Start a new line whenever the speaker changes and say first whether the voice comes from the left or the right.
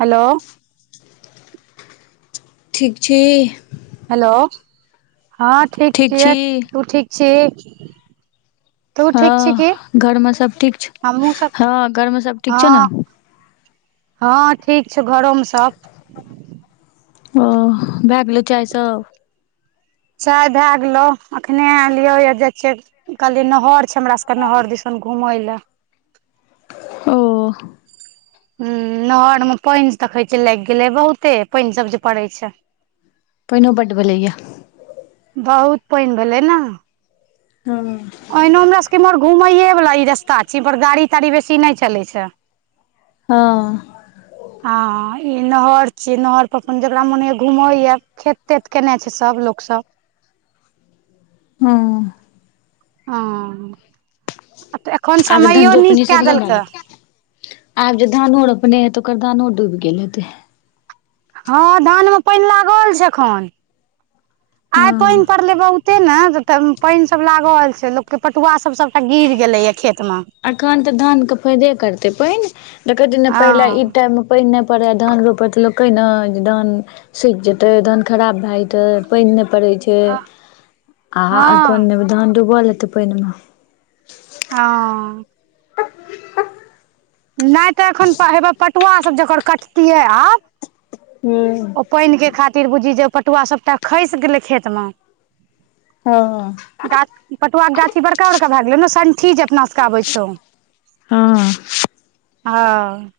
right: Hello.
left: ठीक छी।
right: Hello हँ ठीक छियै। तू ठीक छी? तू ठीक छी की
left: हँ घर मे सब ठीक छै
right: हमहुँ सब
left: हँ घर मे सब ठीक छो ने।
right: हँ हँ ठीक छौ घरोमे सब।
left: ओ भए गेलै चाय सब?
right: चाय भए गेलो अखने एलियो या से कहलियै नहर छै हमरा सबके नहर दिसन घुमय ला।
left: ओ।
right: हुं नहर में पानि देखे छै लागि गेले बहुते पाइन सब जे पड़े छै।
left: पइनो बड भेलैय या।
right: बहुत पानि भेलै ने
left: हँ।
right: पहिनो हमरा सबबके इम्हर घुमयएवला ई रस्ता छै इमहर गाड़ी ताड़ी बेसी नहि चलै छै।
left: हँ।
right: हँ ई नहर छीयै नहर पर अपन जकरा मोन होए घूमैया खेत तेत केने छै सब लोक सब।
left: हुं
right: हह आ तऽ एखन
left: आब धान
right: समयो नीक
left: रोपनी सब
right: कए
left: एकदम भए
right: देलकै।
left: गेल आब जे धानो रोपने हैतो ओकर धानो डूबि गेल हेते।
right: हँ धान मे पाइन लागल छै एखन आइ पानि
left: हँ
right: पड़ले बहुत एते ने पानि सब लागल छै लोकके पटुआ सब सबटा गिर गेलैए खेत
left: एखन तऽ धानके फायदे करतै पानि देख कैत द ने पहिले ई
right: हँ
left: टाइम पानि नहि पड़ै धान रोपै तऽ लोक कहै ने धान सुख जेते धान खराब भए जेते पानि नहि पड़े छै
right: हँ
left: आखन नै धान डूबल हेते पाइन मे।
right: हँ।
left: [inaudible]
right: नहि तऽ एखन हेबे पटुआ सब जकर कटतियै आब
left: हू।
right: ओ पानि के खातिर बुझी जे पटुआ सबटा खसि गेलै खेत म।
left: हँ
right: गा आ पटुआ के गाछी बड़का बड़का भए गेल ने संठी जे अपना आबै छौ।
left: हँ।
right: आहऽ।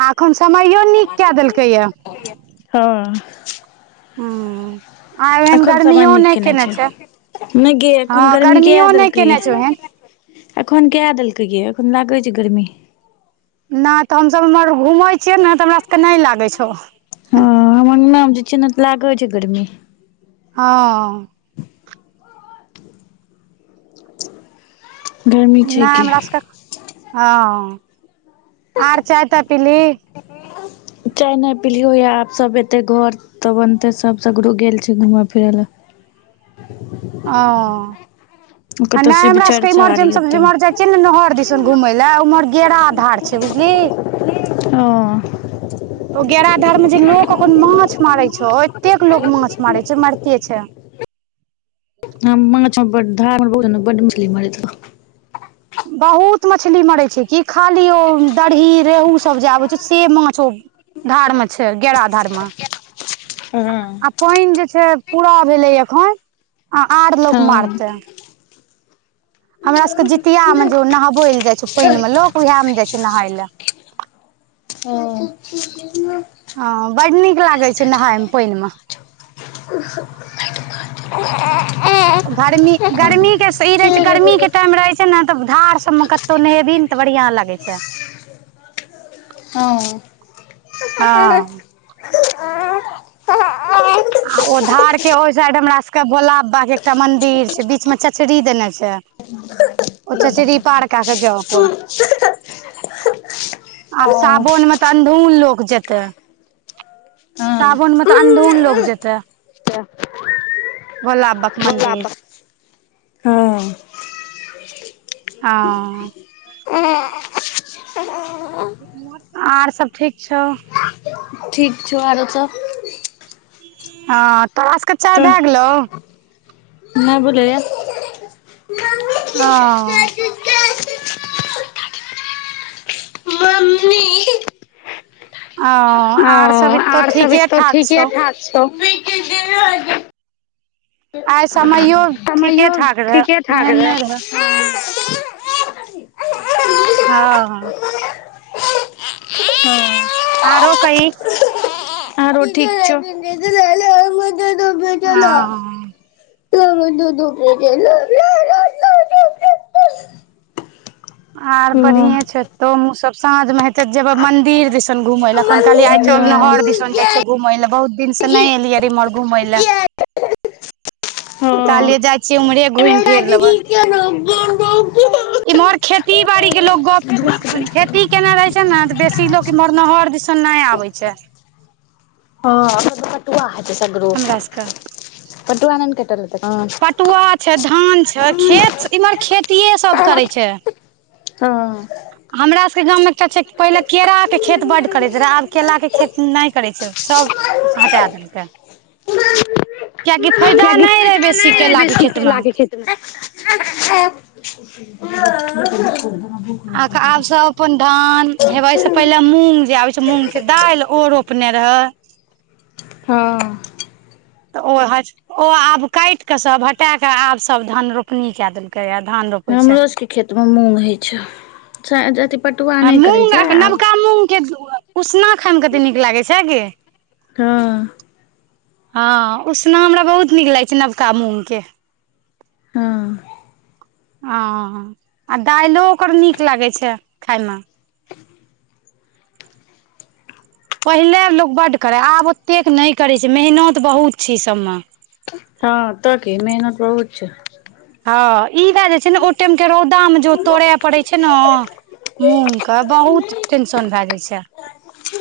right: आ एखन समयो नीक कए देलकैए।
left: [unintelligible] हँ।
right: हूँ।
left: एखन समाय निक केने छै। नैय गे
right: हँ
left: एखन गर्मी कै
right: गर्मियो नहि
left: देलकैए
right: केने छै ओहन
left: [unintelligible] एखन कए देलकै यए एखन लागै छै गर्मी।
right: नै तऽ हमसब इम्हर घूमै छियै नऽ तऽ हमरा सबके नै लागै छौ।
left: हँ हम अंगना में जे छियै तऽ लागै छैय गर्मी।
right: हँ।
left: गर्मी छै
right: नैय
left: की
right: हमरासकाँ हँ आर चाय-ताय पीली? [inaudible]
left: चाय नै पिलियौ या आब सब एतै घर। तब अन्ते सब सगरो गेल छै घूमऽ फिरऽ लऽ।
right: हं,
left: कतौ
right: नहि
left: शिव
right: हमरा सबके
left: चर्चा आर
right: इमरजेंसी मे
left: हेतै
right: इमहर जे चल न नहर दिसन घुमय लए उम्हर गेरा धार छै बुझली।
left: हं।
right: ओ गेरा धर्म में जे लोको माछ मारेै छै एतेक लोग माछ
left: हँ
right: मारेै छै मैरते छै।
left: हम माछ हां बड धार मे [unintelligible] बड मछली मरै छला।
right: बहुत मछली मरै छैय कि खाली ओ दरही रेहू सब जे आबै छैय से माछ ओ- धार मे छै गेराधार में।
left: हँ।
right: आ पेएन जे छै पूरा भेलै अखन आ आर लोक
left: हँ।
right: मारतै। हमरा स के जितिया मे जे उ नहबै ले जाय छै पेएन मे
left: हँ।
right: लोक उहाए मे जाय छै नहाय ले।
left: हँ
right: हं बड नीक लागै छै नहायमे पइन मे।
left: [unintelligible]
right: गरमी, गर्मी के सी ई रहै छै गर्मी के टाइम रहै छै ने तऽ धार सब मे क तो नहेबहीन तऽ बढ़िया लागै छै। हँ
left: हां।
right: आ ओ धार के ओय साइड हमरा सब के भोला बा के एकटा मंदिर छै बीच में चचरी देने छै।
left: [unintelligible]
right: ओतऽ सिड़ही पाड़ का के जौ अपन। आब
left: ओ
right: साबोन में तऽ अन्धून लोक जेतै। सावन मे तऽ अंधुन लोग जेतै। भोलाबा के मंन्दिर।
left: हां।
right: अँ
left: एँ।
right: आर सब ठीक छौ।
left: ठीक छौ आरो सब-
right: हँ तोरा सबके चाय भए गेलौ?
left: नै भेलैया।
right: हँ।
left: मम्मी
right: ओ
left: ओ
right: आर सब एतौ
left: आर सब
right: ठीके
left: ऐतौ
right: ठाक
left: ठीके
right: छौ
left: ठाक छौ।
right: आइ समइयो ठीके
left: समयो
right: ठाक रहै
left: ठीके ठाक
right: ओहेन
left: रहे
right: नैय रहै। हँ, हँ
left: हँ
right: आरो कही।
left: आरो ठीक
right: हँ
left: छौ। [inaudible]
right: आर बढ़ियए छै तोहूं सब साँझ में हेते जेबय मंदिर दिस सन घुमय लए एखन कहलियै आइ चल नहर दिसन जाय छियै घूमय ले बहुत दिन से नै एलियै इमहर घूमय लए।
left: हँ
right: कहलियै
left: हँ।
right: जाय छीयै उम्हरे घुइम
left: [unintelligible]
right: इमहर खेती बाड़ी के लोग गप खेती केने रहे छै ने त बेसी लोक इहमर नहर दिसन नहि आबे छै।
left: हँ अखैन त पटुआ हेते सगरो
right: हमरा सबके
left: पटुआ नैने कटलके हन
right: पटुआ छै धान छै खेत इम्हर खेतिये सभ करै छै।
left: हँ।
right: हमरा सभके गाँममें एकटा छै पहिले केराके खेत बड्ड करै छलै आब केलाके खेत नै करै छै सभ हटा देलकै कियाकि फयदा नै रहे बेसी केलाके
left: की
right: खेतमे
left: केला के खेतमे।
right: आ आब सब अपन धान हेवे से पहि ले मूंग जे आबे छै मूंग के दाइल ओ रोपने रहे।
left: हँ।
right: तऽ ओ हज ओ आब काईट कऽ सब हटा के आब सब धान रोप नी कए देलकै आ धान रोपै छै।
left: हमरो सबके खेतमे मूँग होइ छै चाहे जतेक
right: आ मूँग नबका मूँगके उसना खायइमे कते नीक लागै छै हे गय।
left: हँ।
right: हँ उसना हमरा बहुत नीक लागै छै नबका मूँग के।
left: हँ।
right: अं दाइलो ओकर नीक लागै छै खायमे। पहिले लोक बड्ड करै आब ओतेक नै करैत छै मेहनत बहुत छै ई सभमे।
left: हँ तऽ की मेहनत बहुत छै।
right: हँ ई भए जे छै ने ओ टेमके रौदामे जे
left: हँ
right: तोड़य पड़ै छै नऽ। मूँग कऽ बहुत टेंशन भैए जाइ छै।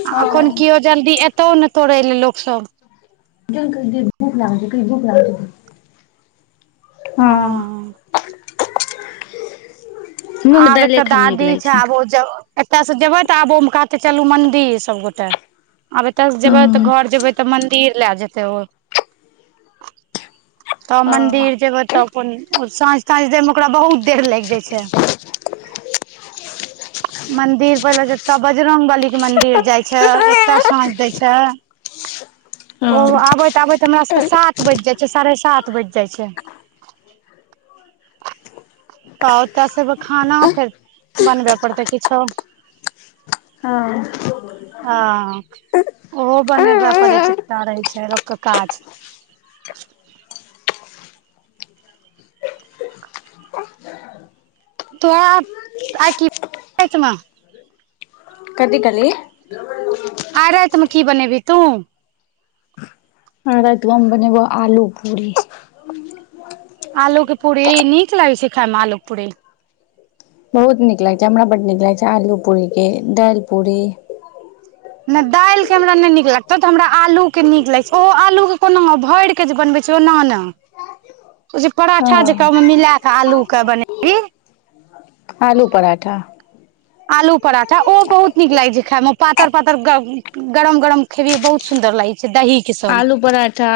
right: आ अखन केओ जल्दी एतहु ने तोड़ेले लोकसभ।
left: जलखै दियो भुख लागल छै कही भुख लागल छै हँ। मूँग
right: आब
left: दालि
right: एतऽ
left: खायमे नीक
right: दादी
left: लागै
right: छै आब ओ जगह एतय से जेबै तऽ आबोम कहतय चलू मंन्दिर सबगोटे। आब एतयस जेबै
left: हँ
right: तऽ घर जेबै तऽ मन्दिर लए जेतै ओ। तब मंदिर जेबै तब अपन साँझ- ताँझ देय में ओकरा बहुत देर लागि जाइ छै। मंदिर पहिले जते बजरंग बली के मंदिर जाय छै ओतय साँझ देय छै। ओ आबैत आबैत हमरा सबके सात बैज जाइछै साढ़े सात बैज जाइछै। तऽ ओतय से एबै खाना फेर बनबे पड़तै किछो।
left: हँ।
right: ह ओहो बनेबऽ परै छै तऽ रहै छै लोकके काज। तो आ कीच। [unintelligible]
left: कथी कहलीए। देबऽ कोना क।
right: आइ रातिमे की बनेबही तू।
left: आइ रैतमें बनेबो आलू पूरी।
right: आलू के पूरी नीक लागै छै खाय मे आलू पूरी।
left: बहुत नीक लागैत छै हमरा बड्ड नीक लागैत छै आलू पूरीके दैल पूरी।
right: नहि दालि के हमरा नहि नीक लगतो तऽ हमरा आलू के नीक लागै छै ओहो आलू के कोनामे भैर। जे बनबै ओना ने। ओ जे
left: हँ
right: पराठा जकाँ ओयमे मिलाकऽ आलूके बनेबीह।
left: आलू पराठा।
right: आलू पराठा ओ बहुत नीक लागै छै खायमे पातर- पातर ग गरम -गरम। खेलियै बहुत सुन्दर लागै छै दही। के संग
left: आलू पराठ। ठा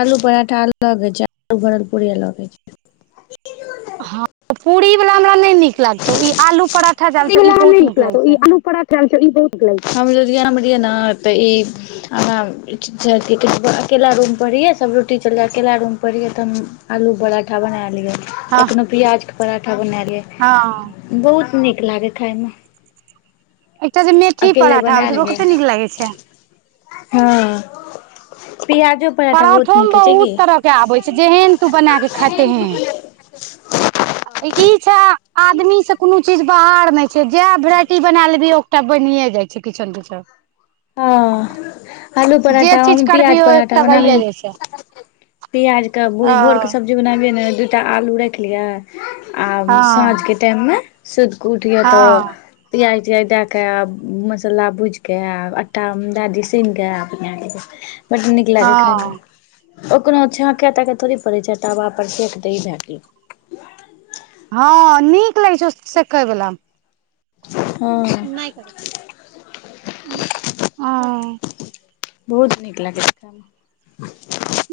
left: आलू पराठा अलग होइ छै आलू भरल पूरी अलग होइ छै।
right: हँ पूरी वाला हमरा नै नीक लागतौ ई आलू पराठा
left: पूरी
right: जानै छौ
left: वला
right: ई
left: हमरा नै
right: बहुत नीक लगै
left: लागतौ ई
right: छै।
left: आलू पराठा ई बहुत गरम हम लुधियाना मे रहियै न तऽ ई। हमरा अथी कहै छै अकेला रूम पर रहियै सब रोटी चलि जा अकेला रूमपर रहियै तऽ हम। आलू पराठा बना लियै
right: हँ
left: कखनो प्याजके पराठा बना लियै।
right: हँ।
left: बहुत नीक लागै खायमे।
right: एकटा जे मेथी पराठा होय
left: बना
right: छै ओ
left: लियै
right: कते नीक लागै छै।
left: हँ पिआजो।
right: पराठो मे बहुत तरह। के आबै छै जेहन तू बना के खा तेहेन ई छह। आदमी से कोनो चीज बाहर नै। जेह भेराइटी बना लेबिही ओटा बनिए जाइ छै किछो न किछो।
left: हँ आलू
right: जे
left: पराठा
right: चीज करबिही
left: प्याज
right: ओ
left: पराठा।
right: एकटा
left: बनाबही
right: भइए जाइ छै
left: प्याज क भोर कऽ
right: हँ
left: सब। जे बनाबियै ने दूटा आलू राखि लियै आ साँझ
right: हँ
left: के टाइममे। सुत कऽ उठिय तो
right: हँ
left: पियाज तियाज दए के मसाला भूज के आ। तऽ दादी सुन के अपने बड नीक लागे खाय मे।
right: हँ
left: ओकरो छाँक ताके थोड़े पड़ै छै तबा पर फेक दही भए गेल।
right: हँ नीक लागै छै सेकै बला में।
left: हँ।
right: नै करत ‌ हँ।
left: बहुत नीक लागै खैमे।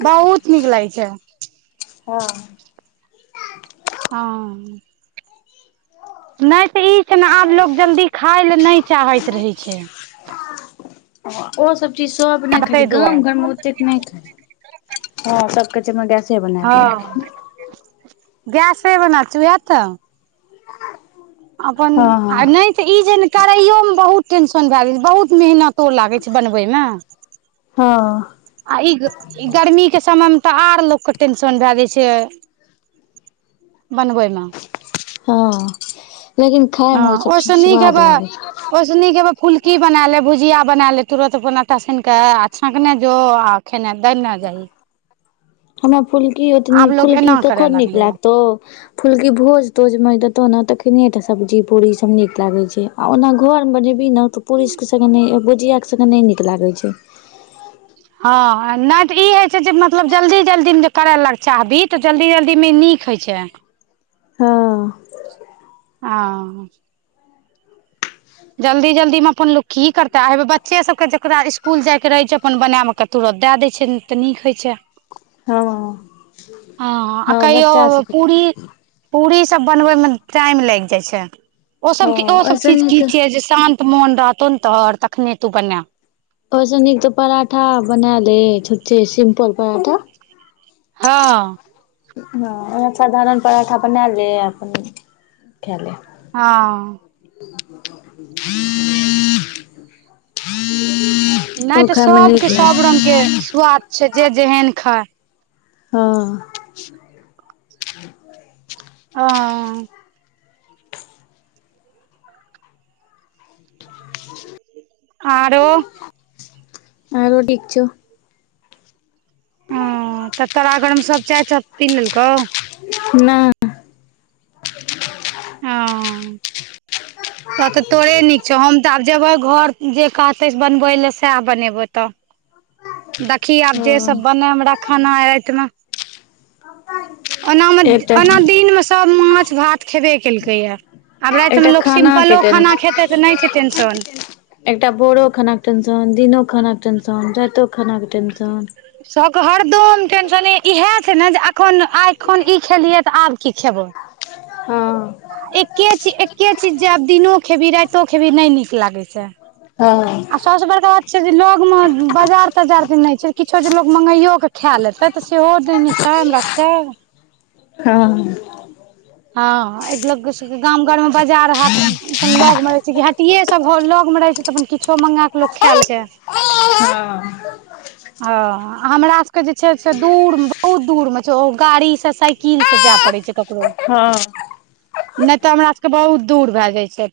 right: बहुत नीक लागै छै।
left: हँ।
right: हँ। नै तऽ ई छै ने आब लोक जल्दी खाय लऽ नै चाहैत रहै छै।
left: ओसब चीज सब नै खाय छै
right: ताहि
left: गाम
right: दुआरे
left: घरमे ओतेक नै खाय छै। हँ सब कहै छै हमरा गैसे बना
right: हँ
left: दैया।
right: गैसे बना उवह तऽ।
left: आ
right: अपन आ नै- तऽ ई जे करैयो मे बहुत टेंशन भए गेल छै बहुत मेहनतो लागै छै बनबय मे-
left: हँ।
right: आ ई ई गर्मीके समयमे तऽ आर लोक के टेंशन भए जाइ छै। बनबैय मे-
left: हँ लेकिन खायमे ओ सब चीज स्वाद लागै।
right: ओइ सऽ नीक है फुलकी बना लेब भुजिया बना ले तुरन्त अपन आटा सैन के आ छाँकने जो- खेनाइ दैना जाही।
left: हमरा फुलकी ओते नै
right: आब लोग
left: फुलकी
right: एना करे
left: कखन नीक
right: लगले ह
left: लागतौ। फुलकी भोज तोज मे देतो न तखने टा सब्जी पूड़ी सब नीक लागे छै। आ ओना घरमे बनेबही न तऽ पुरी के संगे नै भुझियाक संगे नै नीक लागै छै।
right: हँ नै तऽ ई होइ छै जे मतलब जल्दी -जल्दी मे करय लग चाहबी तऽ जल्दी जल्दीमे नीक होइ छै।
left: हँ।
right: आँ जल्दी -जल्दी मे अपन लोक की करतै बच्चे सब के जेकरा स्कुल जाय के रहे छै अपन बना के- तुरंत दए दै छैय तऽ नीक होय छैय।
left: हँ
right: आ
left: हँ
right: कहियो
left: बच्चा सब-
right: पूरी पूरी सब बनबैय में टाइम लैग जाय छैय ओ
left: हँ
right: सबके ओ सब
left: ओहिसँ
right: चीज- की
left: नीक
right: छियै जे शान्त मोन रहतौ ने तहर तखने तू बना-
left: ओयसनीक तऽ पराठा बना ले छुछे सिम्पल पराठा-
right: हँ।
left: हँ उहे साधारण पराठा अपन बना ले अपन खेए ले-
right: हँ। नैय
left: ओ
right: तऽ
left: खाय मे नीक
right: सबके सब
left: लागै
right: रंग के स्वाद छै जे जेहन खााय।
left: हँ।
right: हँ। आरो?
left: आरो ठीक छौ।
right: हँ तऽ तरा घर मे सब चाय सब पी लेलकौ?
left: नैय
right: अँ तऽ तऽ तोरे नीक छौ हम तऽ आब जेबै घर जे कहतै बनबै लए सएह बनेबौ तऽ। देखि आब जे
left: हँ
right: सब बने हमरा खाना रैत मे। ओना मे
left: एकटा
right: ओना दिन मे सब माछ भात खेबे केलकैया। आब रैत
left: एकटा
right: मे लोक
left: खाना के
right: सिम्पलो खाना
left: टेंशन
right: खेतै तऽ नैय छै टेंन्शन।
left: एकटा बोड़ो खाना टेंशन दिनो खाना टेंशन रैतो खाना टेंशन।
right: सबके हरदम टेंशन इएह छै ने जे एखन आइखन ई खेलियै तऽ आब की खेबै।
left: हँ।
right: एके चीज एके चीज जे आब दिनो खेबही राइतो खेबी नै नीक लागे छैय।
left: हँ।
right: सबे बड़का बात छै जे लोग में बाजार तजार नै छै किछो जे लोग मंगगइयो क। खाले तै तऽ सेहो दैने छैय हमरा सब के।
left: हँ।
right: हँ एक लोक सबके गाम घर मे बाजार हाट। अपन लग मे रहे छै कि हटिये सब लग मे रहेै छै तऽ अपन किछो मंगा के लोक खैल छै।
left: हँ
right: हँ हमरा सबके जे छै से दूर बहुत दूर मे छैय ओ गाड़ी से साइक। कील से जाय पड़ै छैय ककरो।
left: हँ।
right: नै तऽ हमरा सबके बहुत दूर भए जाय छै।